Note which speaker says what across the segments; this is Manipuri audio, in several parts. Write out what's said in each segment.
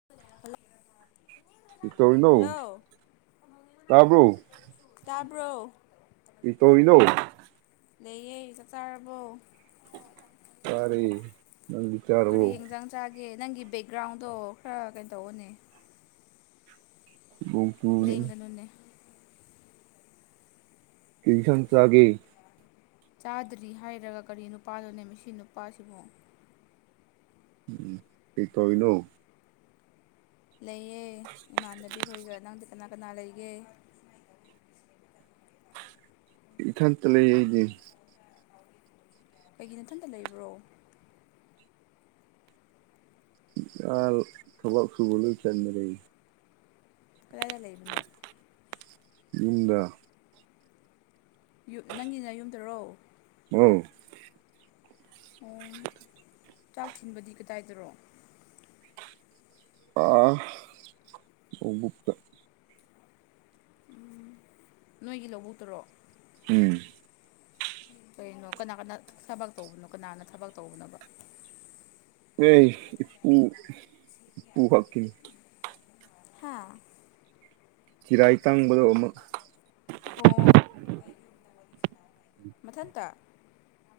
Speaker 1: [unintelligible]
Speaker 2: ꯇꯧꯔꯤꯅꯣ
Speaker 1: ꯍꯜꯂꯣ
Speaker 2: ꯇꯥꯔꯕ꯭ꯔꯣ
Speaker 1: ꯇꯥꯕ꯭ꯔꯣ
Speaker 2: ꯀꯩꯗꯧꯔꯤꯅꯣ
Speaker 1: ꯂꯩꯌꯦ ꯆꯠ ꯆꯥꯔꯕꯣ
Speaker 2: ꯇꯔꯦ ꯅꯪꯗꯤ
Speaker 1: ꯀꯔꯤ
Speaker 2: ꯆꯥꯔꯕꯣ
Speaker 1: ꯌꯦꯡꯖꯥꯡ ꯆꯥꯒꯦ ꯅꯪꯒꯤ ꯕꯦꯛꯒ꯭ꯔꯥꯎꯟꯗꯣ ꯈꯔ ꯀꯩꯅꯣ ꯇꯧꯕꯅꯦ
Speaker 2: ꯑ [inaudible]
Speaker 1: ꯂꯩꯒꯅꯨꯟꯅꯅꯦ
Speaker 2: ꯇ꯭ꯌꯨꯁꯟ ꯆꯒꯦ
Speaker 1: ꯆꯥꯗ꯭ꯔꯤ ꯍꯥꯏꯔꯒ ꯀꯔꯤ ꯅꯨꯄꯥꯗꯨꯣꯅꯦ ꯃꯁꯤ ꯅꯨꯄꯥꯁꯤꯕꯨꯣ
Speaker 2: ꯀꯩꯗꯧꯔꯤꯅꯣ
Speaker 1: ꯂꯩꯌꯦ ꯏꯃꯥꯟꯅꯕꯤꯈꯣꯏꯒ ꯅꯪꯗꯤ ꯀꯅꯥ ꯀꯅꯥ ꯂꯩꯒꯦ
Speaker 2: ꯏꯊꯟꯇ ꯂꯩ ꯑꯩꯗꯤ
Speaker 1: ꯀꯩꯒꯤ ꯅꯊꯟꯇ ꯂꯩꯕ꯭ꯔꯣ
Speaker 2: ꯌꯥ ꯊꯕꯛ ꯐꯕꯂ ꯆꯠ ꯃꯔ
Speaker 1: ꯀꯗꯥꯏꯗ ꯂꯩꯕꯅꯣ
Speaker 2: ꯌꯨꯝꯗ
Speaker 1: ꯌꯨꯝ ꯅꯪꯒꯤꯅ ꯌꯨꯝꯗꯔꯣ
Speaker 2: ꯎꯝ
Speaker 1: ꯑꯣ ꯆꯥꯛ ꯊꯤꯟꯕꯗꯤ ꯀꯗꯥꯏꯗꯔꯣ
Speaker 2: ꯑꯤ [inaudible]
Speaker 1: ꯎ ꯅꯣꯏꯒꯤ ꯂꯧꯕꯨꯇꯔꯣ
Speaker 2: ꯎꯝ
Speaker 1: ꯀꯩꯅꯣ ꯀꯅꯥ ꯀꯅꯥ ꯊꯕꯛ ꯇꯧꯕꯅꯣ ꯀꯅꯥꯅ ꯊꯕꯛ ꯇꯧꯕꯅꯣ
Speaker 2: ꯈꯣꯏ ꯏꯄꯨ ꯏꯄꯨ ꯈꯛꯀꯤꯅꯤ
Speaker 1: ꯍꯥꯥ
Speaker 2: ꯆꯤꯔꯥꯏ ꯇꯥꯡꯕꯗꯣ ꯑꯃꯨꯛ
Speaker 1: ꯑꯣ ꯃꯊꯟꯇ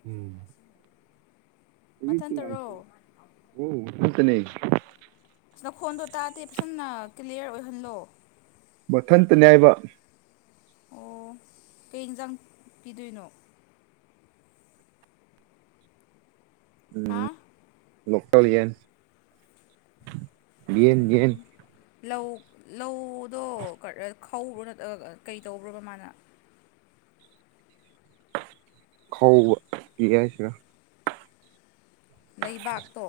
Speaker 2: ꯎꯝ
Speaker 1: ꯃꯊꯟꯇꯔꯣ
Speaker 2: ꯃꯊꯟꯇꯅꯦ
Speaker 1: ꯅꯈꯣꯟꯗꯣ ꯇꯥꯗꯦ ꯐꯖꯅ ꯀ꯭ꯂꯤꯌꯥꯔ ꯑꯣꯏꯍꯜꯂꯣ
Speaker 2: ꯃꯊꯟꯇꯅꯤ ꯍꯥꯏꯏꯕ
Speaker 1: ꯑꯣ ꯀꯩ ꯌꯦꯟꯁꯥꯡ ꯄꯤꯗꯣꯏꯅꯣ ꯍꯥꯥ
Speaker 2: ꯂꯀꯦꯜ ꯌꯦꯟ ꯌꯦꯟ ꯌꯦꯟ
Speaker 1: ꯂꯧ ꯂꯧꯗꯣ ꯈ꯭ꯔꯣ ꯅꯠꯇ꯭ꯔꯒ ꯀꯩ ꯇꯧꯕ꯭ꯔꯣꯕ ꯃꯥꯅ
Speaker 2: ꯈ ꯄꯛ ꯍꯥꯏꯁꯤꯔ
Speaker 1: ꯂꯩꯕꯥꯛꯇꯣ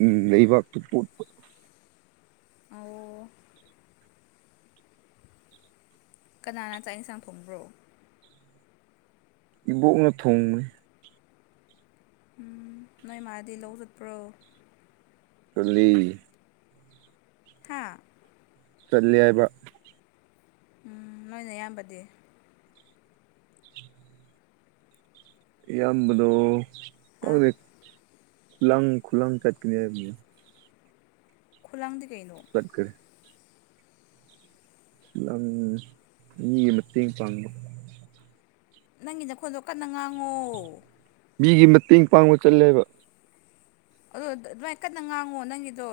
Speaker 2: ꯎꯝ ꯂꯩꯕꯥꯛ ꯇꯨ ꯄꯣꯠꯄ
Speaker 1: ꯑꯣ ꯀꯅꯥꯅ ꯆꯥꯛ ꯌꯦꯁꯥꯡ ꯐꯣꯡꯕ꯭ꯔꯣ
Speaker 2: ꯏꯕꯣꯛꯅ ꯊꯣꯡꯅꯤ
Speaker 1: ꯎꯝ ꯅꯣꯏ ꯃꯥꯗꯤ ꯂꯧ ꯆꯠꯄ꯭ꯔꯣ
Speaker 2: ꯆꯥꯠꯂꯤ
Speaker 1: ꯍꯥ
Speaker 2: ꯆꯠꯂꯤ ꯍꯥꯏꯕ
Speaker 1: ꯎꯝ ꯅꯣꯏꯅ ꯏꯌꯥꯝꯕꯗꯤ
Speaker 2: ꯏꯌꯥꯝꯕꯗꯣ ꯀ
Speaker 1: ꯍꯥ
Speaker 2: ꯈꯨꯂꯥꯡ ꯈꯨꯂꯥꯡ ꯆꯠꯀꯅꯤ ꯍꯥꯏꯕꯅꯤꯅ
Speaker 1: ꯈꯨꯂꯥꯡꯗꯤ ꯀꯩꯅꯣ
Speaker 2: ꯇꯥꯠꯔꯦ [inaudible] ꯏꯝ ꯃꯤꯒꯤ ꯃꯇꯦꯡ ꯄꯥꯪꯕꯥ
Speaker 1: ꯅꯪꯒꯤ ꯅꯈꯣꯟꯗꯣ ꯀꯟꯅ ꯉꯥꯡꯉꯣ
Speaker 2: ꯃꯤꯒꯤ ꯃꯇꯦꯡ ꯄꯥꯡꯕ ꯆꯠꯂꯦꯕ
Speaker 1: ꯑꯗꯣ ꯑꯗꯨꯃꯥꯏ ꯀꯟꯅ ꯉꯥꯡꯉꯣ ꯅꯪꯒꯤꯗꯣ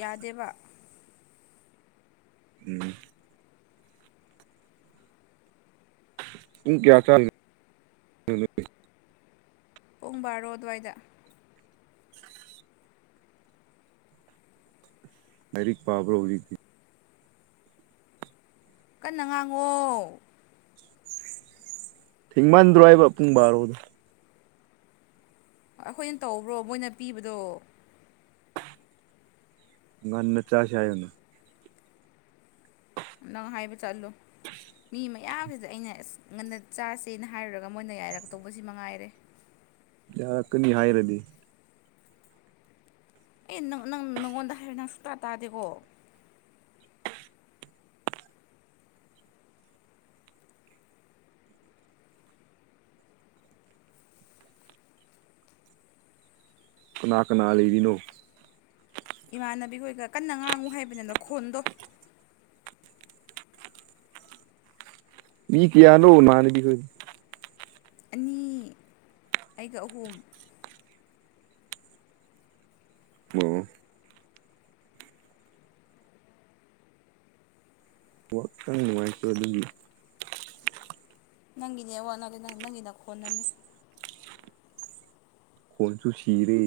Speaker 1: ꯌꯥꯗꯦꯕ
Speaker 2: ꯎꯝ [inaudible] ꯀꯌꯥ ꯆ [inaudible]
Speaker 1: ꯄꯨꯡ ꯕꯥꯔꯣ ꯑꯗꯨꯋꯥꯏꯗ
Speaker 2: ꯂꯥꯏꯔꯤꯛ ꯄꯥꯕꯔ ꯍꯧꯔꯤ ꯊꯤ
Speaker 1: ꯀꯟꯅ ꯉꯥꯡꯉꯣ
Speaker 2: ꯊꯤꯡꯃꯟꯗ꯭ꯔꯣ ꯍꯥꯏꯕ ꯄꯨꯡ ꯕꯥꯔꯣꯗꯣ
Speaker 1: ꯑꯩꯈꯣꯏꯅ ꯇꯧꯕ꯭ꯔꯣ ꯃꯣꯏꯅ ꯄꯤꯕꯗꯣ
Speaker 2: ꯅ ꯆꯆꯥꯁꯤ ꯍꯥꯏꯌꯣꯅꯦ
Speaker 1: ꯅꯪ ꯍꯥꯏꯕ ꯆꯠꯂꯨ ꯃꯤ ꯃꯌꯥꯝꯁꯤꯗ ꯑꯩꯅ ꯑꯁ ꯉꯟꯅ ꯆꯥꯁꯦꯅ ꯍꯥꯏꯔꯨꯔꯒ ꯃꯣꯏꯅ ꯌꯥꯏꯔꯛꯇꯧꯕꯁꯤ ꯃꯉꯥꯏꯔꯦ
Speaker 2: ꯌꯥꯔꯛꯀꯅꯤ ꯍꯥꯏꯔꯗꯤ
Speaker 1: ꯑꯦ ꯅꯪ ꯅꯪ ꯅꯪꯉꯣꯟꯗ ꯍꯥꯏꯔ ꯅꯪ ꯁꯨꯇꯥ ꯇꯥꯗꯦꯀꯣ
Speaker 2: ꯀꯅꯥ ꯀꯅꯥ ꯂꯩꯔꯤꯅꯣ
Speaker 1: ꯏꯃꯥꯟꯅꯕꯤ ꯍꯣꯏꯒ ꯀꯟꯅ ꯉꯥꯡꯉꯨ ꯍꯥꯏꯕꯅꯤ ꯑꯅꯣ ꯈꯣꯟꯗꯣ
Speaker 2: ꯃꯤ ꯀꯌꯥꯅꯣ ꯃꯥꯅꯦꯕꯤꯈ
Speaker 1: ꯑꯅꯤ ꯑꯩꯒ ꯑꯍꯨꯝ
Speaker 2: ꯑꯣ ꯋꯥꯇꯪ ꯅꯨꯡꯉꯥꯏꯇꯗꯤ
Speaker 1: ꯅꯪꯒꯤꯅꯦ ꯋꯥꯠꯅꯂꯦ ꯅꯪ ꯅꯪꯒꯤꯅ ꯈꯣꯟꯅꯅꯦ
Speaker 2: ꯀꯆꯨ ꯆꯤꯔꯦ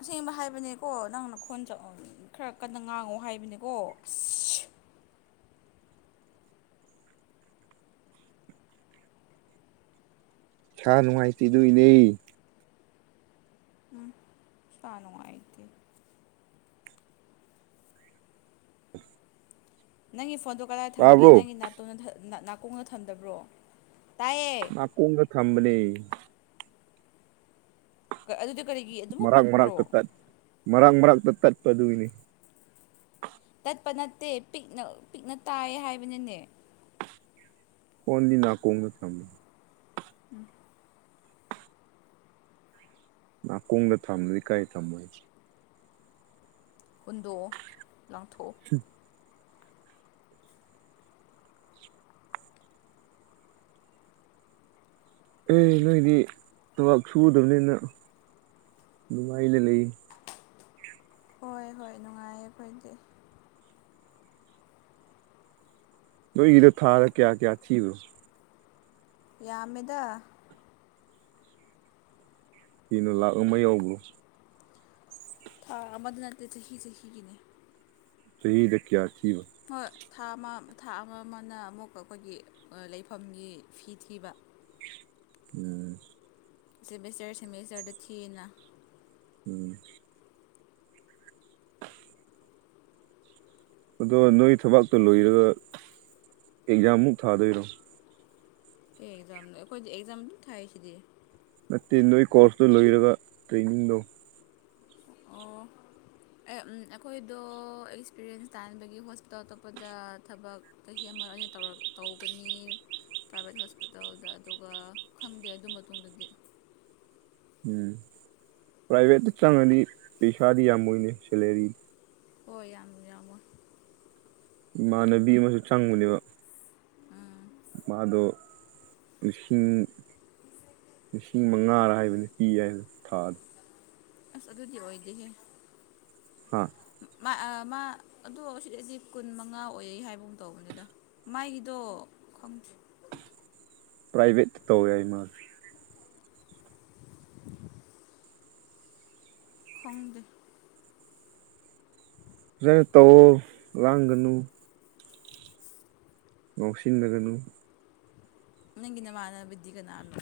Speaker 1: ꯑꯁꯦꯡꯕ ꯍꯥꯏꯕꯅꯦꯀꯣ ꯅꯪꯅ ꯈꯣꯟ ꯈꯔ ꯀꯟꯅ ꯉꯥꯡꯉꯣ ꯍꯥꯏꯕꯅꯦꯀꯣ ꯑ
Speaker 2: ꯁꯥ ꯅꯨꯡꯉꯥꯏꯇꯦ ꯗꯣꯏꯅꯦ
Speaker 1: ꯎꯝ ꯐꯅꯨꯥꯏꯗꯤ ꯅꯪꯒꯤ ꯐꯣꯟꯗꯣ ꯀꯗꯥꯏ ꯊꯝꯒꯦ
Speaker 2: ꯇꯥꯕ꯭ꯔꯣ
Speaker 1: ꯅꯪꯒꯤ ꯇ ꯅꯥꯀꯣꯡꯅ ꯊꯝꯗꯕ꯭ꯔꯣ ꯇꯥꯏꯌꯦ
Speaker 2: ꯀꯨꯡꯒ ꯊꯝꯕꯅꯤ
Speaker 1: ꯑꯗꯨꯗ ꯀꯔꯤꯒꯤ ꯑꯗꯨꯃꯛ
Speaker 2: ꯃꯔꯥꯡ ꯃꯔꯛꯇ
Speaker 1: ꯄꯤꯛꯄ꯭ꯔꯣ
Speaker 2: ꯇꯠ ꯃꯔꯥꯡ ꯃꯔꯛꯇ ꯇꯠꯄ ꯑꯗꯨꯏꯅꯤ
Speaker 1: ꯇꯠꯄ ꯅꯠꯇꯦ ꯄꯤꯛꯅ ꯄꯤꯛꯅ ꯇꯥꯏ ꯍꯥꯏꯕꯅꯅꯦ
Speaker 2: ꯍꯣꯟꯗꯤ ꯅꯥꯀꯣꯡꯗ ꯊꯝꯃꯤ
Speaker 1: ꯎꯝ [inaudible]
Speaker 2: ꯅꯥꯀꯣꯡꯗ ꯊꯝꯂꯗꯤ ꯀꯥꯏ ꯊꯝꯃꯣꯏ ꯍꯥꯏꯁꯦ
Speaker 1: ꯍꯨꯟꯗꯣ ꯂꯥꯡꯊꯣꯛ
Speaker 2: ꯎ [unintelligible] ꯑꯦ ꯅꯣꯏꯗꯤ ꯊꯕꯛ ꯁꯨꯒꯗꯕꯅꯤꯅ ꯃꯥꯏꯗ ꯂꯩ
Speaker 1: ꯍꯣꯏ ꯍꯣꯏ ꯅꯨꯡꯉꯥꯏꯌꯦ ꯑꯩꯈꯣꯏꯗꯤ
Speaker 2: ꯅꯣꯏꯒꯤꯗꯣ ꯊꯥꯔ ꯀꯌꯥ ꯀꯌꯥ ꯊꯤꯕꯣ
Speaker 1: ꯌꯥꯝꯃꯤꯗ
Speaker 2: ꯀꯩꯅꯣ ꯂꯥꯛꯑꯕ ꯌꯥꯎꯕ
Speaker 1: ꯊꯥ ꯑꯃꯗ ꯅꯠꯇꯦ ꯆꯍꯤ ꯆꯍꯤꯒꯤꯅꯦ
Speaker 2: ꯆꯍꯤꯗ ꯀꯌꯥꯊꯤꯕ
Speaker 1: ꯍꯣꯏ ꯊꯥ ꯑꯃ ꯊꯥ ꯑꯃ ꯑꯃꯅ ꯑꯃꯨꯛ ꯑꯩꯈꯣꯏꯒꯤ ꯂꯩꯐꯝꯒꯤ ꯐꯤ ꯊꯤꯕ
Speaker 2: ꯎꯝ [inaudible]
Speaker 1: ꯁꯦꯃꯦꯁꯇꯔ ꯁꯦꯃꯤꯁꯇꯔꯗ ꯊꯤꯅ
Speaker 2: ꯎꯝ ꯑꯗꯣ ꯅꯣꯏ ꯊꯕꯥꯛꯇ ꯂꯣꯏꯔꯒ ꯑꯦꯛꯖꯥꯝꯃꯨꯛ ꯊꯥꯗꯣꯏꯔꯣ
Speaker 1: ꯑꯦ ꯑꯦꯛꯖꯥꯝ ꯑꯩꯈꯣꯏꯗꯤ ꯑꯦꯛꯖꯥꯝꯗꯨ ꯊꯥꯏꯁꯤꯗꯤ
Speaker 2: ꯅꯠꯇꯦ ꯅꯣꯏ ꯀꯣꯔꯁꯇꯨ ꯂꯣꯏꯔꯒ ꯇ꯭ꯔꯦꯅꯤꯡꯗꯣ
Speaker 1: ꯑꯣ ꯑꯩꯈꯣꯏꯗꯣ ꯑꯦꯛꯁꯄꯤꯔꯤꯌꯦꯟꯁ ꯇꯥꯅꯕꯒꯤ ꯍꯣꯁꯄꯤꯇꯥꯜ ꯑꯇꯣꯞꯄꯗ ꯊꯕꯛ ꯆꯍꯤ ꯑꯃ ꯑꯩꯅ ꯇꯧꯔ ꯇꯧꯒꯅꯤ ꯄ꯭ꯔꯥꯏꯚꯦꯠ ꯍꯣꯁꯄꯤꯇꯥꯜꯗ ꯑꯗꯨꯒ ꯈꯪꯗꯦ ꯑꯗꯨ ꯃꯇꯨꯡꯗꯗꯤ
Speaker 2: ꯎꯝ ꯄ꯭ꯔꯥꯏꯚꯦꯠꯇ ꯆꯪꯉꯗꯤ ꯄꯩꯁꯥꯗꯤ ꯌꯥꯝꯃꯣꯏꯅꯤ ꯁꯦꯂꯔꯤ
Speaker 1: ꯍꯣꯏ ꯌꯥꯝꯃ ꯌꯥꯝꯃꯣ
Speaker 2: ꯏꯃꯥꯟꯅꯕꯤ ꯑꯃꯁꯨ ꯆꯪꯉꯨꯅꯦꯕ
Speaker 1: ꯎꯝ
Speaker 2: ꯃꯥꯗ ꯏꯁꯤꯡ ꯄꯨꯡ ꯃꯉꯥꯔ ꯍꯥꯏꯕꯅꯤ ꯀꯤꯌꯦ ꯊꯥꯗ
Speaker 1: ꯑꯁ ꯑꯗꯨꯗꯤ ꯑꯣꯏꯗꯍꯦ
Speaker 2: ꯍꯥ
Speaker 1: ꯃꯥ ꯑ ꯃꯥ ꯑꯗꯣ ꯑꯁꯤ ꯑꯁꯤ ꯀꯨꯟ ꯃꯉꯥ ꯑꯣꯏ ꯍꯥꯏꯕꯒꯨꯝ ꯇꯧꯕꯅꯤꯗ ꯃꯥꯏꯒꯤꯗꯣ ꯈꯪꯗꯦ
Speaker 2: ꯄ꯭ꯔꯥꯏꯚꯦꯠ ꯇꯧꯋꯦ ꯍꯥꯏ ꯃꯥ
Speaker 1: ꯈꯪꯗꯦ
Speaker 2: ꯐꯖꯥꯟꯅ ꯇꯧꯑꯣ ꯂꯥꯡꯒꯅꯨ ꯉꯥꯎꯁꯤꯟꯅꯒꯅꯨ
Speaker 1: ꯅꯪꯒꯤ ꯅꯃꯥꯟꯅꯕꯤꯗꯤ ꯀꯅꯥꯅꯣ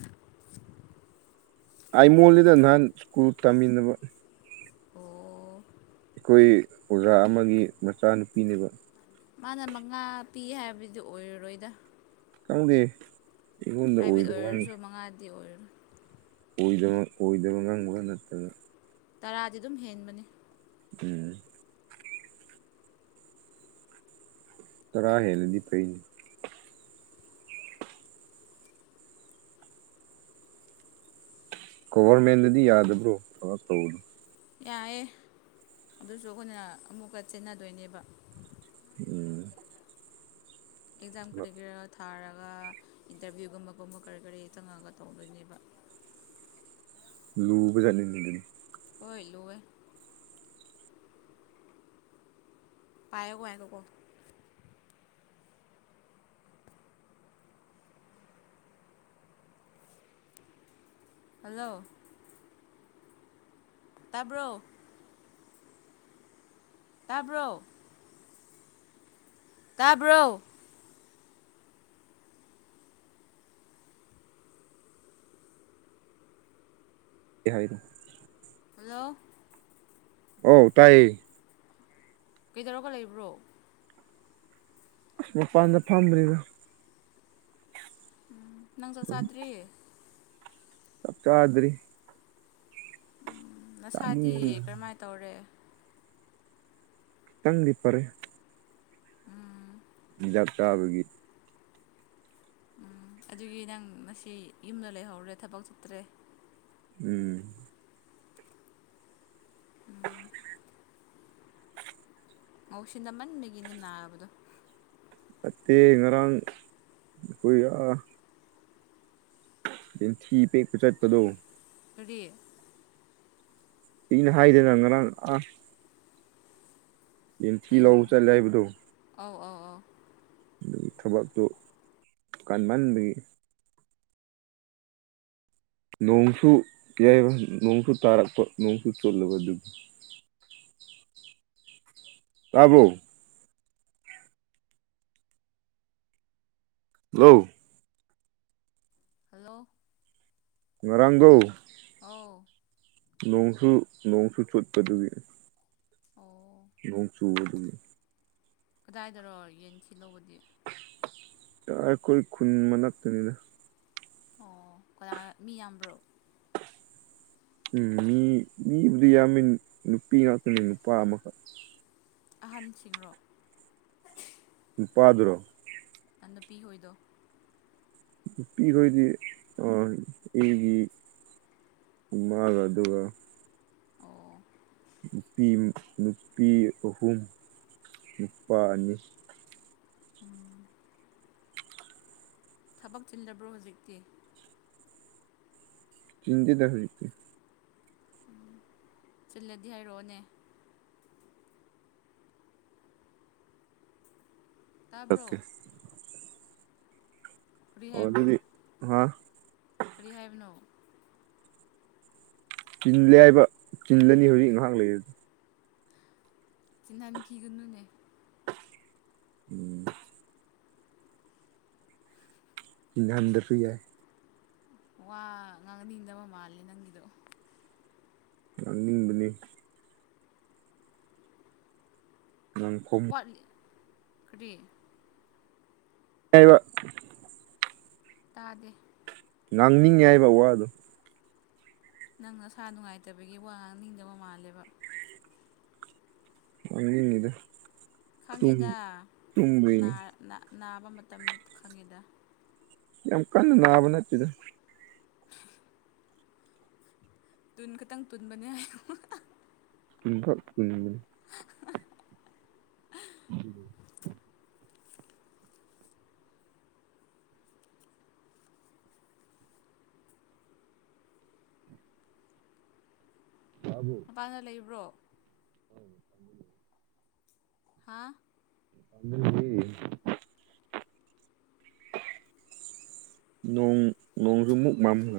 Speaker 2: ꯑꯥꯏꯃꯣꯜꯅꯤꯗ ꯅꯍꯥꯟ ꯁ꯭ꯀꯨꯜ ꯇꯝꯃꯤꯟꯅꯕ
Speaker 1: ꯑꯣ
Speaker 2: ꯑꯩꯈꯣꯏ ꯑꯣꯖꯥ ꯑꯃꯒꯤ ꯃꯆꯥꯅꯨꯄꯤꯅꯦꯕ
Speaker 1: ꯃꯥꯅ ꯃꯉꯥ ꯄꯤ ꯍꯥꯏꯕꯗꯨ ꯑꯣꯏꯔꯔꯣꯏꯗ
Speaker 2: ꯈꯪꯗꯦ ꯑꯩꯉꯣꯟꯗ
Speaker 1: ꯄ꯭ꯔꯥꯏꯚꯦꯠ
Speaker 2: ꯑꯣꯏꯗꯕ ꯋꯥꯅꯤ
Speaker 1: ꯑꯣꯏꯔꯁꯨ ꯃꯉꯥꯗꯤ ꯑꯣꯏꯔꯔꯣꯏ
Speaker 2: ꯑꯣꯏꯗꯕ ꯑꯣꯏꯗꯕ ꯉꯥꯡꯕꯒ ꯅꯠꯇꯅ
Speaker 1: ꯇꯔꯥꯗꯤ ꯑꯗꯨꯝ ꯍꯦꯟꯕꯅꯤ
Speaker 2: ꯎꯝ ꯇꯔꯥ ꯍꯦꯜꯂꯗꯤ ꯐꯩ ꯒꯣꯕ꯭ꯔꯃꯦꯟꯠꯗꯗꯤ ꯌꯥꯗꯕ꯭ꯔꯣ ꯇꯧꯕꯗꯣ
Speaker 1: ꯌꯥꯑꯦ ꯑꯗꯨꯁꯨ ꯑꯩꯈꯣꯏꯅ ꯑꯃꯨꯛꯀ ꯆꯦꯟꯅꯗꯣꯏꯅꯦꯕ
Speaker 2: ꯎꯝ
Speaker 1: ꯑꯦꯛꯖꯥꯝ ꯀꯔꯤ ꯀꯔ ꯊꯥꯔꯒ ꯏꯟꯇꯔꯚꯤꯌꯨ ꯒꯨꯝꯕ ꯀꯨꯝꯕ ꯀꯔꯤ ꯀꯔꯤ ꯆꯪꯉꯒ ꯇꯧꯗꯣꯏꯅꯦꯕ
Speaker 2: ꯂꯨꯕꯖꯥꯠꯅꯤ ꯑꯗꯨꯗꯤ
Speaker 1: ꯍꯣꯏ ꯂꯨꯋꯦ [inaudible] ꯍꯜꯂꯣ ꯇꯥꯕ꯭ꯔꯣ ꯇꯥꯕ꯭ꯔꯣ ꯇꯥꯕ꯭ꯔꯣ
Speaker 2: ꯀꯩ ꯍꯥꯏ
Speaker 1: ꯍꯜꯂꯣ
Speaker 2: ꯑꯧ ꯇꯥꯌꯦ
Speaker 1: ꯀꯩꯗꯧꯔꯒ ꯂꯩꯕ꯭ꯔꯣ
Speaker 2: ꯑꯁ ꯃꯄꯥꯟꯗ ꯐꯝꯕ꯭ꯔꯤꯗ
Speaker 1: ꯎꯝ ꯅꯪ ꯆꯥꯛ ꯆꯥꯗ꯭ꯔꯤ
Speaker 2: ꯆꯛ ꯆꯥꯗ꯭ꯔꯤ
Speaker 1: ꯎꯝ
Speaker 2: ꯆꯥꯅꯤꯡ
Speaker 1: ꯅꯁꯥꯗꯤ ꯀꯔꯝꯃꯥꯏ ꯇꯧꯔꯦ
Speaker 2: ꯇꯪꯗꯤ ꯐꯥꯔꯦ ꯍꯤꯗꯥꯛ ꯆꯥꯕꯒꯤ
Speaker 1: ꯎꯝ ꯑꯗꯨꯒꯤ ꯅꯪ ꯉꯁꯤ ꯌꯨꯝꯗ ꯂꯩꯍꯧꯔꯦ ꯊꯕꯛ ꯆꯠꯇ꯭ꯔꯦ
Speaker 2: ꯎꯝ
Speaker 1: ꯉ‌ꯎꯁꯤꯟꯅꯃꯟꯕꯒꯤꯅꯦ ꯅꯥꯕꯗꯣ
Speaker 2: ꯅꯠꯇꯦ ꯉꯔꯥꯡ ꯎꯏ ꯑ ꯌꯦꯟꯊꯤ ꯄꯦꯛꯄ ꯆꯠꯄꯗꯣ
Speaker 1: ꯀꯔꯤ
Speaker 2: ꯑꯩꯅ ꯍꯥꯏꯗꯅ ꯉꯔꯥꯡ ꯑꯥ ꯌꯦꯡꯊꯤ ꯂꯧꯕ ꯆꯠꯂꯦ ꯍꯥꯏꯕꯗꯣ
Speaker 1: ꯑꯥꯎ ꯑꯥꯎ ꯑꯥꯎ
Speaker 2: ꯑꯗꯨꯒꯤ ꯊꯕꯛꯇꯨ ꯀꯟꯃꯟꯕꯒꯤ ꯅꯣꯡꯁꯨ ꯌꯥꯌꯥꯏꯕ ꯅꯣꯡꯁꯨ ꯇꯥꯔꯛꯄ ꯅꯣꯡꯁꯨ ꯆꯣꯠꯂꯕ ꯑꯗꯨꯒꯤ ꯇꯥꯕꯔꯣ ꯍꯜꯂꯣ
Speaker 1: ꯍꯜꯂꯣ
Speaker 2: ꯉꯔꯥꯡꯗꯣ
Speaker 1: ꯑꯥꯎ
Speaker 2: ꯅꯣꯡꯁꯨ ꯅꯣꯡꯁꯨ ꯆꯨꯠꯄꯗꯨꯒꯤ
Speaker 1: ꯑꯣ
Speaker 2: ꯅꯣꯡ ꯆꯨꯕ ꯑꯗꯨꯒꯤ
Speaker 1: ꯀꯗꯥꯏꯗꯔꯣ ꯌꯦꯟ ꯊꯤ ꯂꯧꯕꯗꯤ
Speaker 2: ꯇꯥ ꯑꯩꯈꯣꯏ ꯈꯨꯟ ꯃꯅꯥꯛꯇꯅꯤꯗ
Speaker 1: ꯑꯣ ꯀꯅꯥ ꯃꯤ ꯌꯥꯝꯕ꯭ꯔꯣ
Speaker 2: ꯎꯝ ꯃꯤ ꯃꯤꯕꯨꯗꯤ ꯌꯥꯝꯃꯤ ꯅꯨꯄꯤ ꯉꯥꯛꯇꯅꯤ ꯅꯨꯄꯥ ꯑꯃꯈꯛ
Speaker 1: ꯑꯍꯟꯁꯤꯡꯔꯣ
Speaker 2: ꯅꯨꯄꯥꯗꯨꯔꯣ
Speaker 1: ꯑ ꯅꯨꯄꯤ ꯍꯣꯏꯗꯣ
Speaker 2: ꯅꯨꯄꯤꯍꯣꯏꯗꯤ ꯑꯥ ꯑꯩꯒꯤ ꯏꯃꯥꯒ ꯑꯗꯨꯒ
Speaker 1: ꯑꯣ
Speaker 2: ꯅꯨꯄꯤ ꯅꯨꯄꯤ ꯑꯍꯨꯝ ꯅꯨꯄꯥ ꯑꯅꯤ
Speaker 1: ꯑꯣ ꯊꯕꯛ ꯆꯤꯟꯗꯕ꯭ꯔꯣ ꯍꯧꯖꯤꯛꯇꯤ
Speaker 2: ꯆꯤꯟꯗꯦꯗ ꯍꯧꯖꯤꯛꯇꯤ
Speaker 1: ꯆꯤꯜꯂꯗꯤ ꯍꯥꯏꯔꯛꯑꯣꯅꯦ
Speaker 2: ꯑꯣꯀꯦ
Speaker 1: ꯇꯥꯕ꯭ꯔꯣ ꯀꯔꯤ
Speaker 2: ꯑꯣ
Speaker 1: ꯍꯥꯏꯕ꯭ꯔꯣ
Speaker 2: ꯑꯗꯨꯗꯤ ꯍꯥꯥ
Speaker 1: ꯀꯔꯤ ꯍꯥꯏꯕꯅꯣ
Speaker 2: ꯆꯤꯜꯂꯦ ꯍꯥꯏꯕ ꯆꯤꯜꯂꯅꯤ ꯍꯧꯖꯤꯛ ꯉꯥꯏꯍꯥꯛ ꯂꯩꯔꯗꯤ
Speaker 1: ꯆꯤꯟꯍꯟꯈꯤꯒꯅꯨꯅꯦ
Speaker 2: ꯎꯝ ꯆꯤꯟꯍꯟꯗꯁꯨ ꯌꯥꯏ
Speaker 1: ꯋꯥ ꯉꯥꯡꯅꯤꯡꯗꯕ ꯃꯥꯜꯂꯦ ꯅꯪꯒꯤꯗꯣ
Speaker 2: ꯉꯥꯡꯅꯤꯡꯕꯅꯦ ꯑꯪ
Speaker 1: ꯋꯥꯠꯂꯤ ꯀꯔꯤ
Speaker 2: ꯑꯥꯏꯕ
Speaker 1: ꯇꯥꯗꯦ
Speaker 2: ꯉꯥꯡꯅꯤꯡꯉꯦ ꯍꯥꯏꯕ ꯋꯥꯗꯣ
Speaker 1: ꯅꯪ ꯅꯁꯥ ꯅꯨꯡꯉꯥꯏꯇꯕꯒꯤ ꯋꯥ ꯉꯥꯡꯅꯤꯡꯗꯕ ꯃꯥꯜꯂꯦꯕ
Speaker 2: ꯉꯥꯡꯅꯤꯡꯅꯤꯗ
Speaker 1: ꯈꯪꯉꯤꯗ
Speaker 2: ꯇꯨꯝꯕꯩꯅꯤ
Speaker 1: ꯅꯥꯔ ꯅꯥ ꯅꯕ ꯃꯇꯝꯗ ꯈꯪꯉꯤꯗ
Speaker 2: ꯌꯥꯝ ꯀꯟꯅ ꯅꯥꯕ ꯅꯠꯇꯦꯗ
Speaker 1: ꯇꯨꯟ ꯈꯛꯇꯪ ꯇꯨꯟꯕꯅꯦ ꯍꯥꯏꯌꯣ
Speaker 2: ꯎꯟꯈꯠ ꯎꯟꯕꯅꯦ
Speaker 1: [unintelligible]
Speaker 2: [unintelligible] ꯇꯥꯕ꯭ꯔꯣ
Speaker 1: ꯄꯒ ꯂꯩꯕ꯭ꯔꯣ
Speaker 2: [inaudible]
Speaker 1: ꯍꯥꯥ
Speaker 2: [unintelligible] ꯅꯣꯡ ꯅꯣꯡꯁꯨꯃꯨꯛ ꯃꯝꯈ꯭ꯔꯦ